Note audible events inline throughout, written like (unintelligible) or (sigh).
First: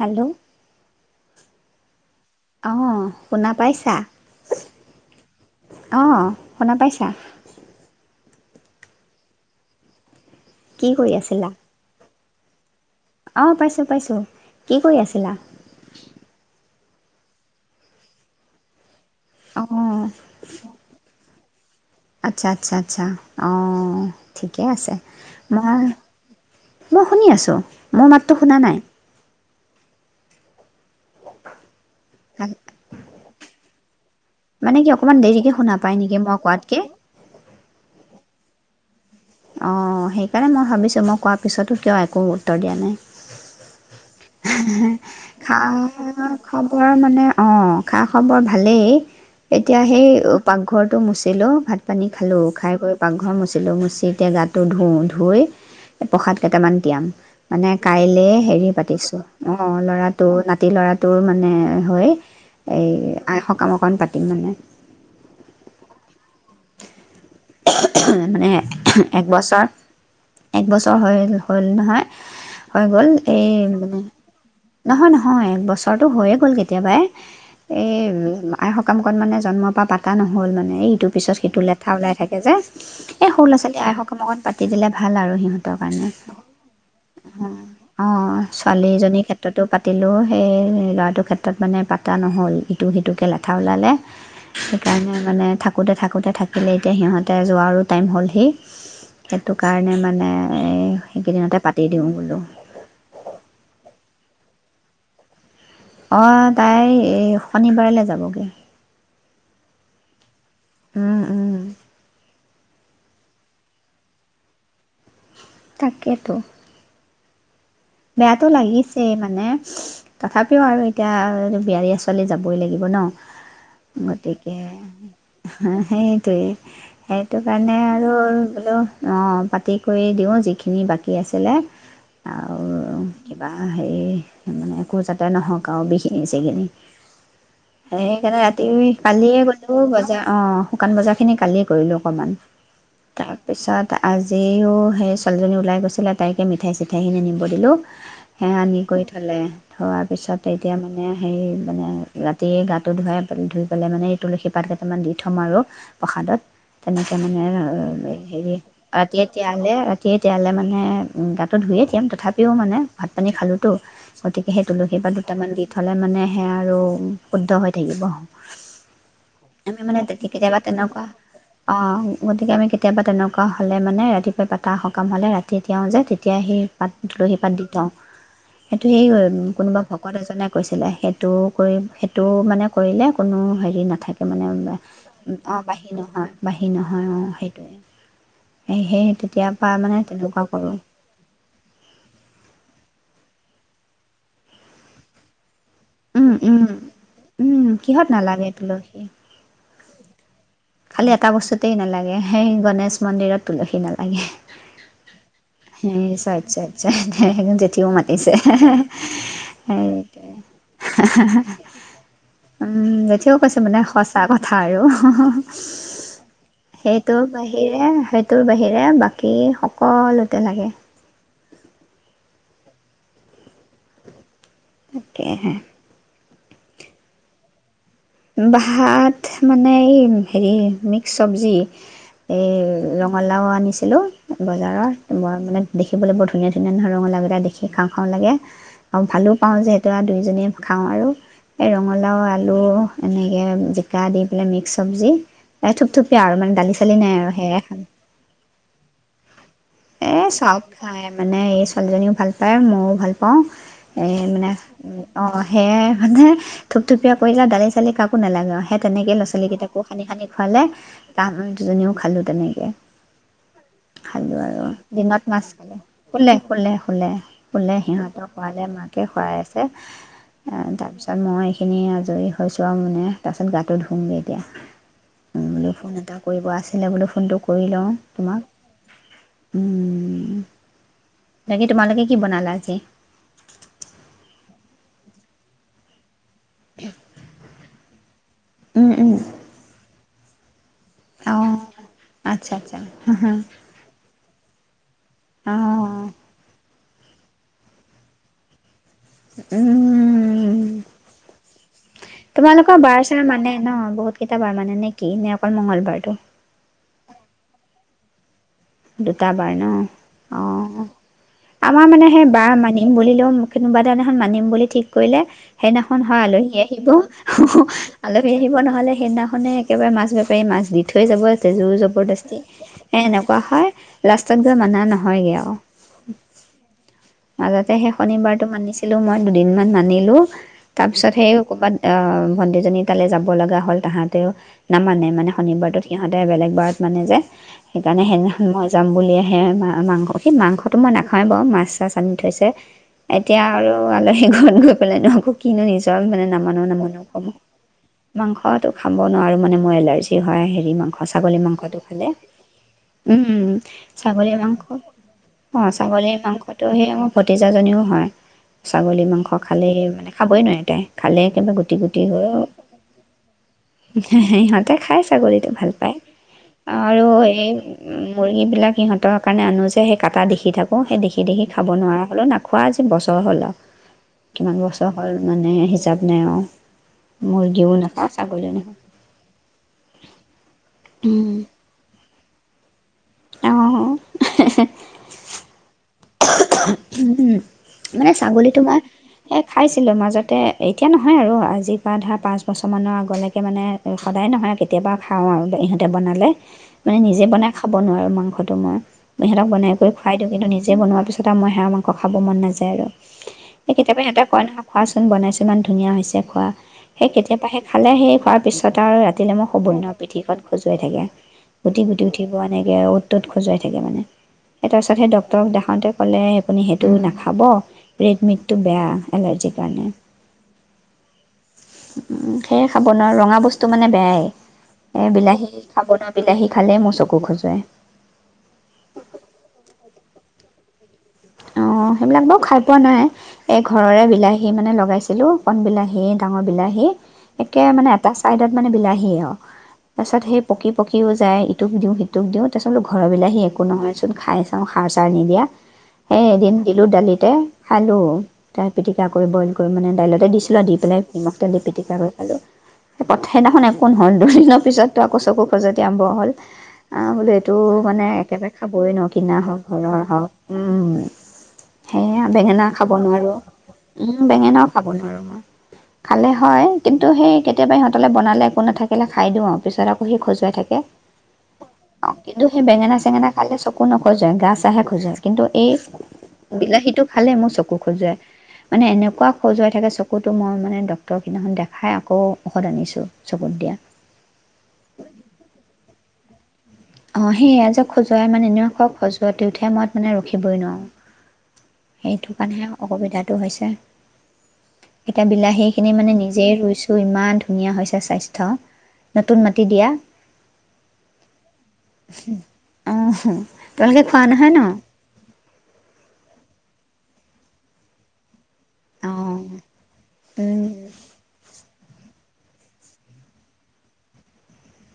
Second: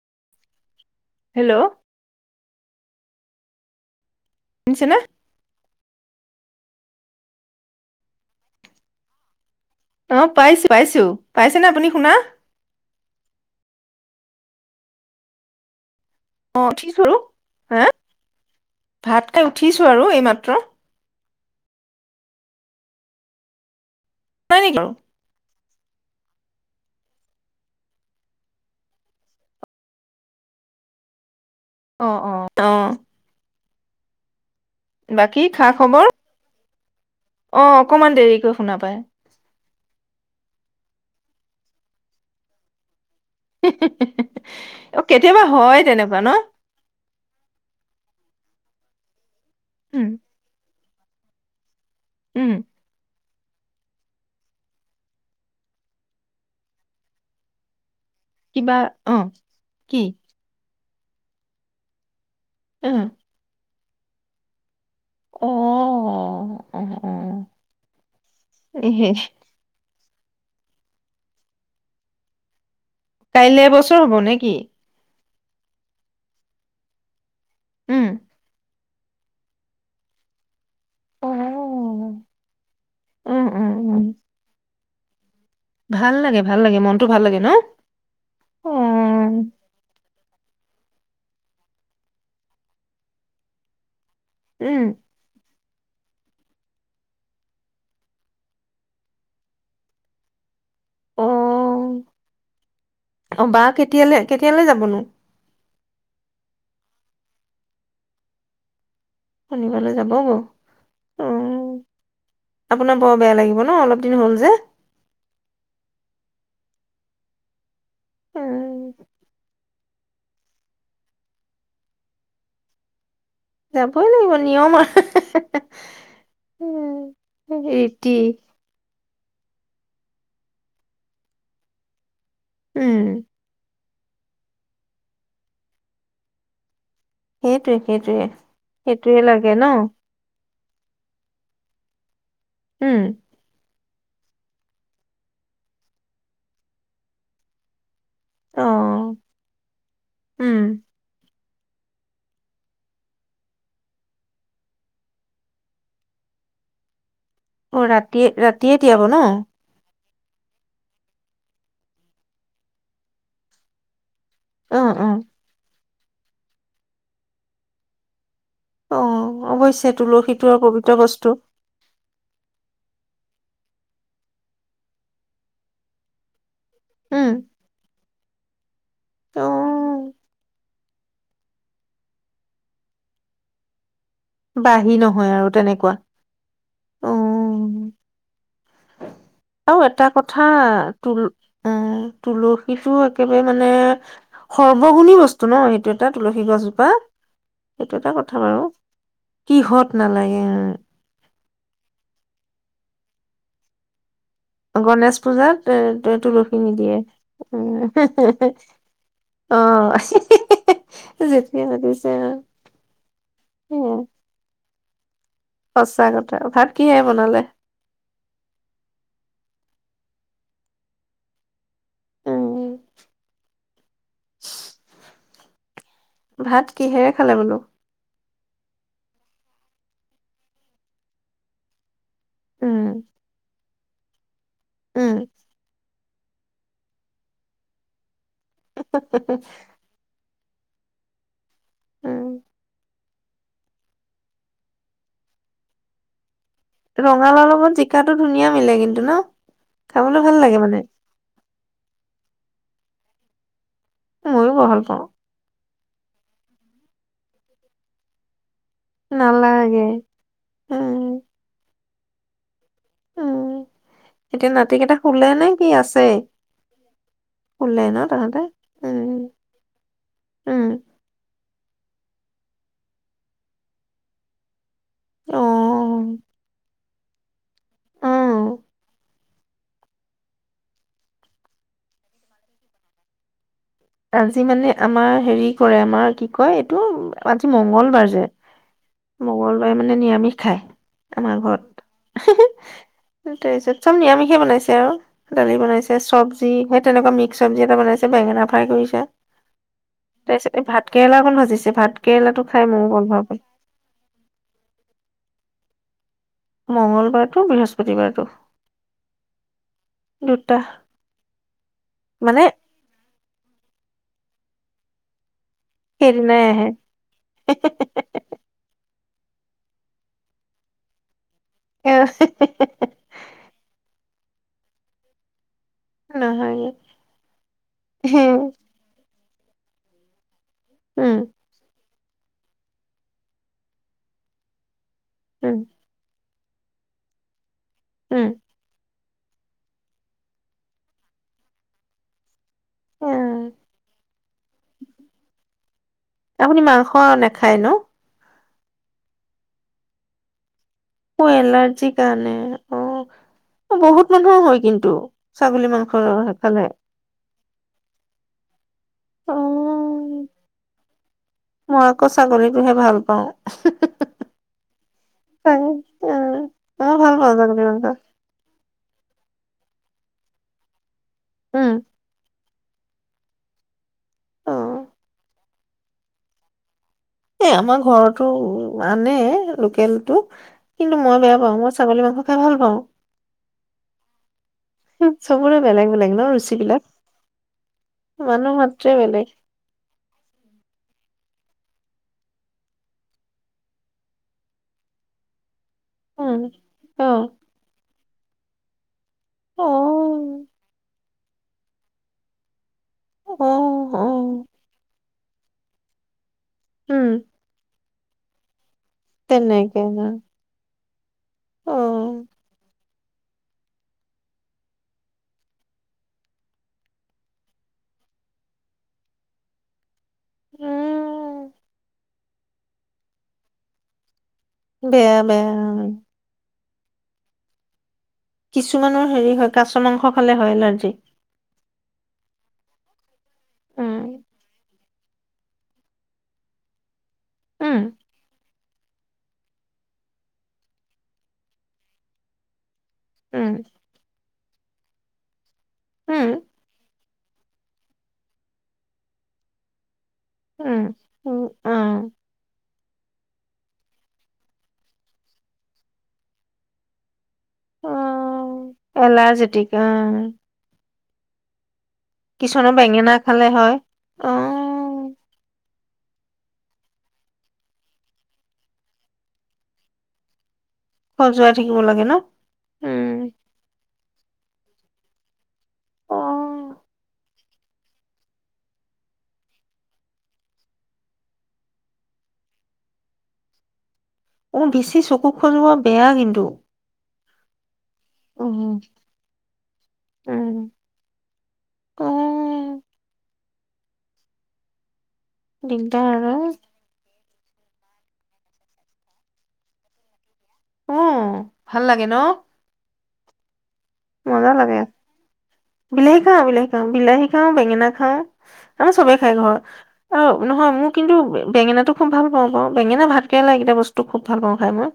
Hello. Hello. অ শুনা পাইছা? শুনিছেনে? অ শুনা পাইছা? অ পাইছোঁ‌ কি পাইছোঁ‌, কৰি পাইছে নে আপুনি শুনা? অ পাইছোঁ পাইছোঁ, কি কৰি আছিলা? (unintelligible) হে ভাত খাই অঁ উঠিছো আৰু এইমাত্ৰ। আচ্ছা আচ্ছা আচ্ছা, অ। নাই ঠিকে নেকি বাৰু আছে মই, মই শুনি আছোঁ, মোৰ মাতটো শুনা নাই? অহ, অহ। তঅ। মানে কি অকমান দেৰিকে শুনা পাই খবৰ নেকি মই কোৱাত কি? অ', অকমান দেৰিকৈ শুনা পাই। অ', সেইকাৰণে মই ভাবিছোঁ মই কোৱাৰ পিছতো কিয় একো উত্তৰ দিয়া নাই। (unintelligible) অ কেতিয়াবা হয় তেনেকুৱা ন খা-খবৰ মানে অহ, খা-খবৰ ভালেই। (inaudible) এতিয়া সেই উম উ, পাকঘৰত টো মুচিলোঁ ভাত পানী খালোঁ, উম খাই কৰি পাকঘৰ মচি (inaudible) মুচি এতিয়া গাটো ধুওঁ, ধুই প্ৰসাদ কেইটামান তিয়াম, মানে কাইলে হেৰি পাতিছোঁ অ অ কি ল'ৰাটো নাতি লৰাটো তোৰ মানে হয় অ এই আইসকল (unintelligible) অকণ পাতিম মানে অ অ অ মানে এহে একবছৰ এক বছৰ হ'ল হ'ল নহয় হৈ গ'ল এই মানে তোৰ নে কি? অ এক বছৰটো হৈয়ে গ'ল কেতিয়াবাই এই উম আই সকামকণ মানে জন্মৰ পৰা পাতা নহ'ল মানে। এই ইটোৰ অ পিছত সিটো লেঠা ওলাই থাকে যে এই সৰু উম ল' উম ছোৱালী উম আইসকাম অকণ পাতি দিলে ভাল আৰু সিহঁত ভাল লাগে ভাল লাগে মনটো ভাল লাগে ন অ তাটো পাতিলো সেই এই ল'ৰাটোৰ ক্ষেত্ৰত মানে পাতা নহ'ল ইটো সিটোকে লেঠা ওলালে উম সেইকাৰণে মানে থাক থাকোঁতে থাকোঁতে থাকিলে এতিয়া সিহঁতে যোৱা টাইম হ'লহি সেইটো কাৰণে মানে এ সেইকেইদিনতে পাতি অ দিওঁ বোলো কেতিয়ালে, কেতিয়ালে যাবনো। অ', তাই এই, শনিবাৰলে যাবগে। (unintelligible) যাব বৌ? উম, উম। আপোনাৰ বৰ বেয়া লাগিব ন অলপ দিন হ'ল যে। তাকেতো। বেয়াতো উম লাগিছে মানে তথাপিও আৰু এতিয়া বিয়া দিয়া ছোৱালী যাবই লাগিব ন! যাবই লাগিব গতিকে নিয়ম আৰু সেইটোৱে, উম সেইটো কাৰণে আৰু ৰীতি বোলো অঁ পাতি কৰি দিওঁ যিখিনি বাকী আছিলে উমম এই একো যাতে নহওক আৰু বিঘিনি-চিঘিনি। সেইটোৱে সেইটোৱে সেইকাৰণে ৰাতি সেইটোৱে কালিয়ে লাগে ন গলো বজাৰ, অ। শুকান বজাৰখিনি কালিয়ে কৰিলোঁ অকমান। উম। আজিও সেই ছোৱালীজনী ওলাই গৈছিলে তাইকে মিঠাই চিঠাইখিনি কৰিলোঁ। সেয়া অ আনি কৰি থলে থোৱাৰ পিছত উম এতিয়া মানে হেৰি মানে ৰাতি গাটো ধুৱাই-ধুই পেলাই মানে, এই তুলসী পাত কেইটামান দি থম আৰু প্ৰসাদত। তেনে অ তাৰমানে ৰাতিয়ে হেৰি ৰাতিয়ে তিয়াব ন ৰাতিয়ে তিয়ালে (unintelligible) তিয়ালে মানে গাটো ধুয়ে তিয়াম তথা কিয় মানে, ভাত পানী খালোতো। গতিকে সেই অ তুলসী অ পাত দুটামান দি থলে মানে সেয়া আৰু শুদ্ধ হৈ থাকিব। অ আমি অৱশ্যে মানে তুলসীটো আৰু কেতিয়াবা পবিত্ৰ তেনেকুৱা, বস্তু অ', গতিকে আমি কেতিয়াবা তেনে (unintelligible) হলে মানে ৰাতিপুৱা পাতা সকাম হলে ৰাতিয়ে তিয়াও যে তেতিয়া সেই উম তুলসী পাত দি থওঁ। সেইটো এই এ অ কোনোবা ভকত এজনে কৈছিলে সেইটো কৰি, সেইটো মানে কৰিলে কোনো হেৰি নাথা তাৰমানে বাহী নহয় আৰু (unintelligible) অ', বাহী তেনেকুৱা নহয়। বাহী নহয়। অ', সেইটোৱে। (unintelligible) আৰু মানে এটা তেনেকুৱা কথা কৰোঁ তুল অঁ তুলসীটো একেবাৰে মানে সৰ্বগুণী বস্তু ন (unintelligible) উম তুলসী উম গছজোপা, উম এইটো কিহত এটা কথা নালাগে বাৰু, কিহত নালাগে খালী এটা বস্তুত তে নালাগে, সেই গণেশ মন্দিৰত তুলসী নালাগে। উম গণেশ পূজাত এ হেই চৈৎ তুলসী চৈৎ নিদিয়ে চৈৎ হেই উম জেঠিও মাতিছে হে হে অ হে হেইটোৱেই হে হে হে যেতিয়া পাতিছে আৰু উমম জেঠিও কৈছে মানে সেয়া সঁচা কথা আৰু হু হু হু সঁচা কথা ভাত কিহেৰে সেইটোৰ বনালে বাহিৰে সেইটোৰ বাহিৰে বাকী সক কলতে লাগে উম উকিয়াই হে ভাত কিহেৰে খালে বুলু ভাত মানেই হেৰি মিক্স চব্জি এই উম ৰঙালাও আনিছে হেলো বজাৰৰ উম কোমোৰাবিলাক দেখিবলৈ বৰ ধুনীয়া ধুনীয়া এনেধৰণৰ ৰঙালাও কেইটা দেখি খাওঁ খাওঁ লাগে আৰু ভালোপাওঁ যিহেতুয়ে দুইজনীয়ে খাওঁ আৰু এ ৰঙালাও উম আলু এনেকে জিকা দি পেলাই মিক্স চব্জি এ থুপথুপিয়া আৰু মানে দালি চালি নাই আৰু ৰঙালাওৰ লগত জিকাটো ধুনীয়া মিলে কিন্তু ন এ খাবলৈ ভাল লাগে চব মানে খাই মানে এ ছোৱালীজনীও ভাল পায় ম মও ভালপাওঁ এই মানে ময়ো বহল পাওঁ অ সেয়াই মানে থুপথুপিয়ীয়া কৰিলে দালি চালি কাকো নালাগে সেইট তেনেকে লৰা-ছোৱালীকেইটাকো নালাগে সানি সানি খুৱালে তাৰ দুজনীও খালো তেনেকে উম্ এতিয়া নাত দিনত মাছ খালে শুলে শুলে শুলে শুলে ন সিহঁতক তাহাঁতে খুৱালে মাকে উম শুৱাই আছে উম তাৰপিছত মই এইখিনি আজৰি হৈছোঁ আৰু মানে তাৰপিছত গাটো ধুমগে এতিয়া। অ মো বুলু ফোন এটা কৰিব আছে এনে বুলু ফোনটো কৰি লওঁ অ তোমাক উমম্ বাকী তোমালোকে কি বনালা আজি? আজি মানে আমাৰ হেৰি কৰে আমাৰ কি কি কয় এইটো আজি মংগলবাৰ যে উম উম মংগলবাৰে মানে নিৰামিষ ধায় আমাৰ অঁ ঘৰত হু হু আচ্ছা আচ্ছা তাৰপিছত চব নিৰামিষ সিয়ে বনাইছে আৰু দালি অঁ বনাইছে চব্জি হেৎ তেনেকুৱা মিক্স চৱজি এটা বনাইছে, বেঙেনা ফ্ৰাই কইছ উম। কেৰেলা অকণ ভাজিছে ভাত কেৰেলাটো খাই তোমালোকৰ ময়ো বৰ বাৰ-চাৰ ভাল পাওঁ মানে ন? বহুত কেইটা বাৰ মানে নে কি, নে অকল মংগলবাৰটো? মংগলবাৰটো, বৃহস্পতিবাৰটো। দুটা বাৰ ন? দুটা অ'। আমাৰ মানে সেই বাৰ মানিম বুলিলেও কোনোবা দিনাখন মানিম বুলি ঠিক কৰিলে সেইদিনাখন হয় সেইদিনাই আলহী আহিব। হ, হ, আলহী আহিব নহ'লে সেইদিনাখন মানে একেবাৰে মাছ বেপাৰীয়ে মাছ দি থৈ যাব আজি। আহে জুৰ-জবৰদস্তি। এ, নাপ লাষ্টতগৈ মানে নহয়গে আও। নহয় মাজতে সেই শনিবাৰতটো মানিছিলো, মই। দুদিনমান মানিলো। তাৰপিছত, উম সেই কৰ'বাত আও, ভনটিজনী তালে যাব লগা হ'ল তাহাঁতেও। নামানে। মানে উম শনিবাৰতো সিহঁতে বেলেগ বৰত মানে যে, সে মানে উম সেইদিনাখন মই যাম বুলিয়ে হে মা-মাংস সি মাংসটো মই নাখাওঁয়ে বাৰু, মাছ চাছ আনি থৈছে। উম। এতিয়া আৰু আলহী ঘৰত গৈ পেলাইনো আকৌ কিনো নিজৰ মানে নামানো আপুনি মাংস নামানো কম, নাখায় ন মাংস অটো খাব নোৱাৰোঁ মানে মোৰ এলাৰ্জি হয় সেই মোৰ এলাৰ্জি কাৰণে উম, উম। বহুত ছাগলী মানুহৰ হয় মাংস কিন্তু অ ছাগলী মাংস ছাগলীৰ খালে মাংসটো সেইমোৰ ভতিজাজনীও হয় ছাগলী মাংস অ খালেই মানে খাবই নোৱাৰে। তে খালে একেবাৰে গুটি মই গুটি আকৌ হয়। ছাগলীটোহে ভাল পাওঁ সিহঁতে খাই ছাগলীটো তাই, ভাল পায়, অ মই আৰু ভাল পাওঁ এই ছাগলী মাংস মুৰ্গীবিলাক সিহঁত সিহঁতৰ কাৰণে আনো যে সেই কটাি দেখি থাকোঁ, সেই দেখি সি দেখি খাব উম নোৱাৰ হ'লেও নাপ খোৱা আজি বছৰ হ'ল আৰু, অ কিমান বছৰ হ'ল মানে হিচাপ নাই আৰু। এ মুৰ্গীও আমাৰ নাখাওঁ ঘৰতো ছাগলীও নাখাওঁ আনে লোকেলটো কিন্তু মই বেয়া পাওঁ, মই ছাগলী মাংস খাই ভাল পাওঁ। অঁ (unintelligible) চবৰে বেলেগ। (unintelligible) উম, হো, মানে মানুহ ছাগলীটো মই মাত্ৰে বেলেগ এ, খাইছিলোঁ মাজতে, এতিয়া নহয় আৰু আজি আজিৰপা ধৰা পাঁচ বছৰমানৰ আগলৈকে মানে সদায় নহয় আৰু কেতিয়াবা খাওঁ আৰু হেহ তেওঁ বনালে উম, মানে নিজে অ', বনাই খাব নোৱাৰোঁ মই মাংসটো মই এহেতক বনাই কৰি খুৱাই দিওঁ, অ', কিন্তু নিজে বনোৱাৰ পিছত এটা মই হাঁহৰ মাংস খাব মন নাযায় আৰু এই অ', কেতিয়াবা সেহেঁতে কয় অ', নহয়, খোৱাচোন এদিন বনাইছোঁ ইমান ধুনীয়া হৈছে খোৱা উম, সেই কেতিয়াবাহে খাওঁ খালে হেই খোৱাৰ পিছত তাৰচত আৰু ৰাতিলে মই শুৱই তেনেকে নোৱাৰোঁ, ন' পিঠিখন খজু হৈ থাকে। অ', গুটি, গুটি উঠিব এনেকে আৰু। হাতত খজুৱাই থাকে মানে, তাৰ পিছত সেই ডক্তৰক দেখাওঁতে ক'লে আপুনি সেইটো নাখাব, ৰেড মিটটো বেয়া, এলাৰ্জিৰ কাৰণে। উম, উ, সেয়ে খাব নোৱাৰো, ৰঙা বস্তু মানে বেয়াই। এ, বেয়া বেয়া বিলাহী খাব নোৱাৰোঁ, বিলাহী খালেই মোৰ চকু খজুৱায়। কিছুমানৰ হেৰি হয়, কাছ মাংস খালে হয়, এলাৰ্জি। অ, সেইবিলাক বাৰু খাই পোৱা নাই। এই ঘৰৰে উম, বিলাহী, মানে লগাইছে (unintelligible) কণ বিলাহী, ডাঙৰ বিলাহী একে উম, মানে, এটা চাইডত মানে বিলাহী আৰু, তাৰছত সেই পকি পকিও যায়। ইটোক দিও, সিটোক দিও তাৰছত মই বোলো, ঘৰৰ বিলাহী উম, একো নহয় চোন খাই (unintelligible) সাৰ, চাৰ নিদিয়া। হে উম, এদিন দিলো ডালিতে খালো, তাৰ পিটিকা কৰি বইল কৰি মানে দাইলত ত'তে দিছিলো আৰু দি উম, পেলাই, নিমখ তেল উম, দি পিটিকা কৰি খালো। সেইদিনাখন একো নহ'ল, দুদিনৰ পিছতো আকৌ চকু খজুৱতি আৰম্ভ হ'ল, বোলো এইটো অ', মানে একেবাৰে খাবই অ', ন কিনা হওঁক, এলাৰ্জেটিক ঘৰৰ হওঁক, অ', উম। সেয়া বেঙেনা কিছুমানৰ খাব নোৱাৰো, খালে হয়। উম, অ', বেঙেনাও খাব নোৱাৰো মই। খালে হয়, কিন্তু সেই কেতিয়াবা ইহঁতলৈ বনালে একো নাথাকিলে খাই দিওঁ আৰু পিছত আকৌ সি খজুৱাই থাকে। খজুৱাই থাকিব লাগে ন' অ', কিন্তু সেই বেঙেনা চেঙেনা উম, খালে চকু নখজুৱাই খজুৱাই, গা চা হে খজুৱাই কিন্তু এই-' অ', বিলাহীটো খালে মোৰ চকু খজুৱাই মানে এনেকুৱা খজুৱাই থাকে চকুতো মই মানে ডক্তৰক সিদিনাখন দেখাই আকৌ ঔষধ আনিছো চকুত দিয়া। অ বেছি চকু খজুৱা বেয়া কিন্তু অ (inaudible) খজুৱাই মানে (unintelligible) মই উম, মানে ৰখিবই উম, নোৱাৰো সেইটো কাৰণেহে অ'। অসুবিধাটো হৈছে (inaudible) এতিয়া বিলাহীখিনি দিগদাৰ মানে আৰু। নিজেই ৰুইছোঁ ইমান ধু (unintelligible) হৈছে স্বাস্থ্য নতুন মাটি দিয়া অ'। ভাল লাগে ন? আহ (unintelligible) (unintelligible) খোৱা নহয় মজা ন? লাগে বিলাহী খাওঁ বিলাহী খাওঁ বিলাহী খাওঁ বেঙেনা খাওঁ আমাৰ চবে খাই অঁ ঘৰৰ আৰু নহয় মোৰ কিন্তু বে- বেঙেনাটো (inaudible) বেঙেনা ভাতকেৰেলা এইকেইটা বস্তু খুব ভালপাওঁ খাই মই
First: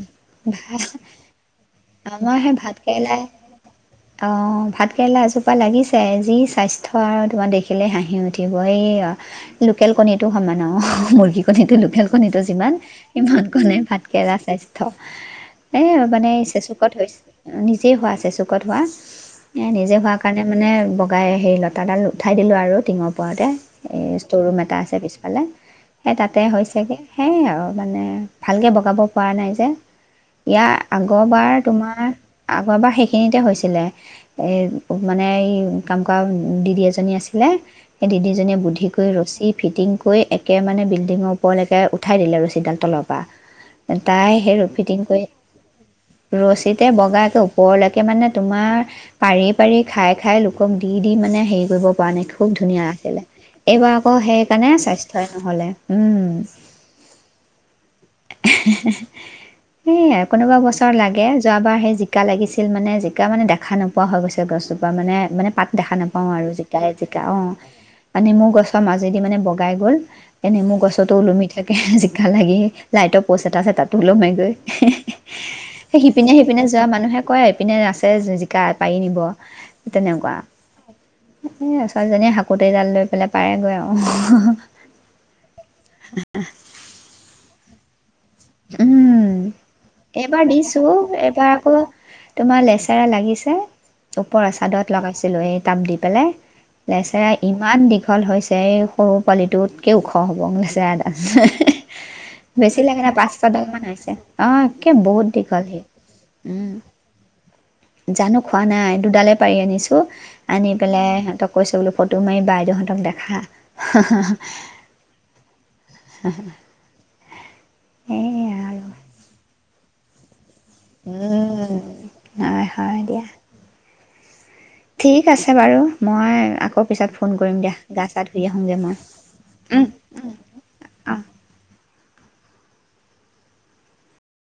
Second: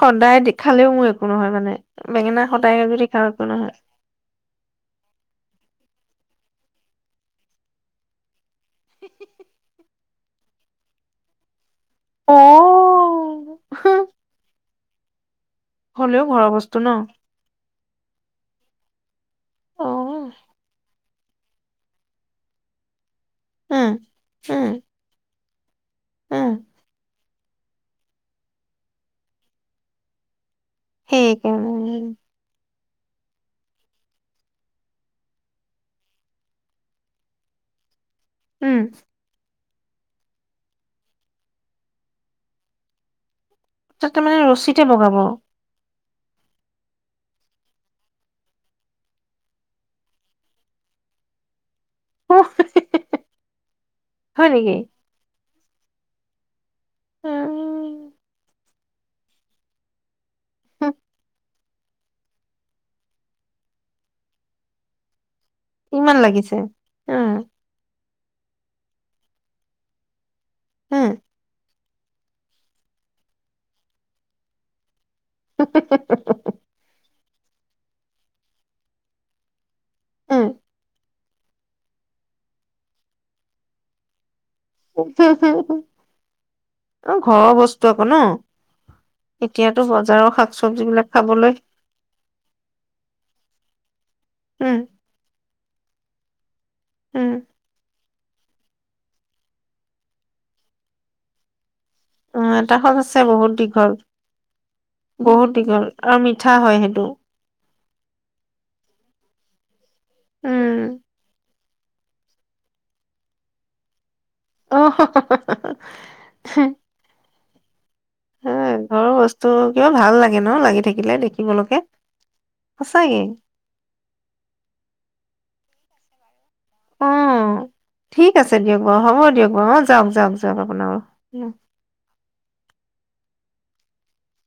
সদায় ভাল দেখালেও মোৰ একো নহয় মানে, আমাৰ বেঙেনা সেই ভাত সদায়ে যদি কেৰেলা খাওঁ একো নহয়। অ', ভাত কেৰেলা এজোপা লাগিছে যি স্বাস্থ্য আৰু তোমাৰ দেখিলে হাঁহি উঠিব এই লোকেল কণীটো সমান অ', মুৰ্গী কণীটো। (unintelligible) অ কণীটো যিমান সিমানকনে ভাত (unintelligible) এ হ'লেও (unintelligible) ঘৰৰ বস্তু ন চেচুকত হৈছে (inaudible) হোৱা আছে চুকত হোৱা (unintelligible) অ নিজে হোৱাৰ কাৰণে মানে (inaudible) (unintelligible) সেই লতাডাল উঠাইদিলোঁ আৰু টিঙৰ উম (unintelligible) এ স্তৰৰুম উম এটা আছে পিছফালে সেই তাতে উম হৈছেগে। সেই আৰু মানে। ভালকে বহ (unintelligible) পৰা নাই যে ইয়াৰ আগৰবাৰ সেইকাৰণে তোমাৰ (unintelligible) যোৱাবাৰ সেইখিনিতে হৈছিলে এই মানে এই কাম কৰা দিদি এজনী আছিলে সেই দিদিজীয়ে উম বুদ্ধি কৰি ৰছী ফিটিং কৰি একে মানে বিল্ডিংৰ ওপৰলৈকে উঠাই দিলে ৰছীডাল তলৰ পৰা তাকে তাই মানে সেই ৰছিতে ফিটিং বগাব। কৰি ৰছীতে বগাাকে ওপৰলৈকে মানে তোমাৰ পাৰি পাৰি খাই খাই লোকক দি দি মানে হেৰি কৰিব (unintelligible) উহ খুব ধুনীয়া আছিলে এইবাৰ আকৌ হয় নেকি সেইকাৰণে স্বাস্থ্যয়ে নহলে। উম উম (unintelligible) কোনোবা বছৰ হুম, লাগে, যোৱাবাৰ এই জিকা লাগিছিল মানে। জিকা মানে দেখা নোপোৱা হৈ গৈছে গছজোপা। মানে মানে পাত দেখা ইমান নাপাওঁ আৰু, লাগিছে জিকা য়ে জিকা। উম অ'। (unintelligible) গছৰ মাজেদি মানে বগাই গ'ল। এ, নেমু উম গছতো ওলমি থ এহ, জিকা লাগি, লাইট-অ (unintelligible) আছে তাতটো (unintelligible) গৈ। সিপিনে সিপিনে যোৱা মানুহে কয়, এইপিনে আছে জি, জিকা পাৰি নিব। তেনেকুৱা উম এয়া ছোৱালীজনীয়ে হাকোটি এডাল লৈ পেলাই পাৰেগৈ আৰু। (unintelligible) ঘৰৰ বস্তু (unintelligible) উম এতিয়াতো বজাৰৰ এইবাৰ শাক চবজি দিছো বিলাক এইবাৰ খাবলৈ আকৌ তোমাৰ লেচেৰা লাগিছে ওপৰৰ উম চাদত লগাইছিলো এই তাব দি পেলাই লেচেৰা উম ইমান (unintelligible) হৈছে এই সৰু পোৱালিটোতকেও ওখ হ'ব। অ এটা সঁচ আছে (unintelligible) (unintelligible) বহুত ছডাল মান দীঘল আছে হ একে বহুত দীঘল সি আৰু মিঠা উম হয় সেইটো জানো খোৱা নাই দুডালে পাৰি আনিছো আনি উম পেলাই সিহঁতক কৈছে বোলো ফটো মাৰি বাইদেউহঁতক দেখা (unintelligible) এইয়া উম আৰু ঘৰৰ বস্তু কিয় (unintelligible) লাগে ন লাগি থাকিলে দেখিবলৈকে। হয় হয় সঁচাকে। দিয়া ঠিক আছে বাৰু মই আকৌ অ পিছত ফোন কৰিম দিয়া গা চা ঠিক ধুই আছে আহোঁগৈ দিয়ক মই বাৰু, হ'ব দিয়ক বাৰু অ উম যাওক - যাওক - যাওক আপোনা অ (unintelligible)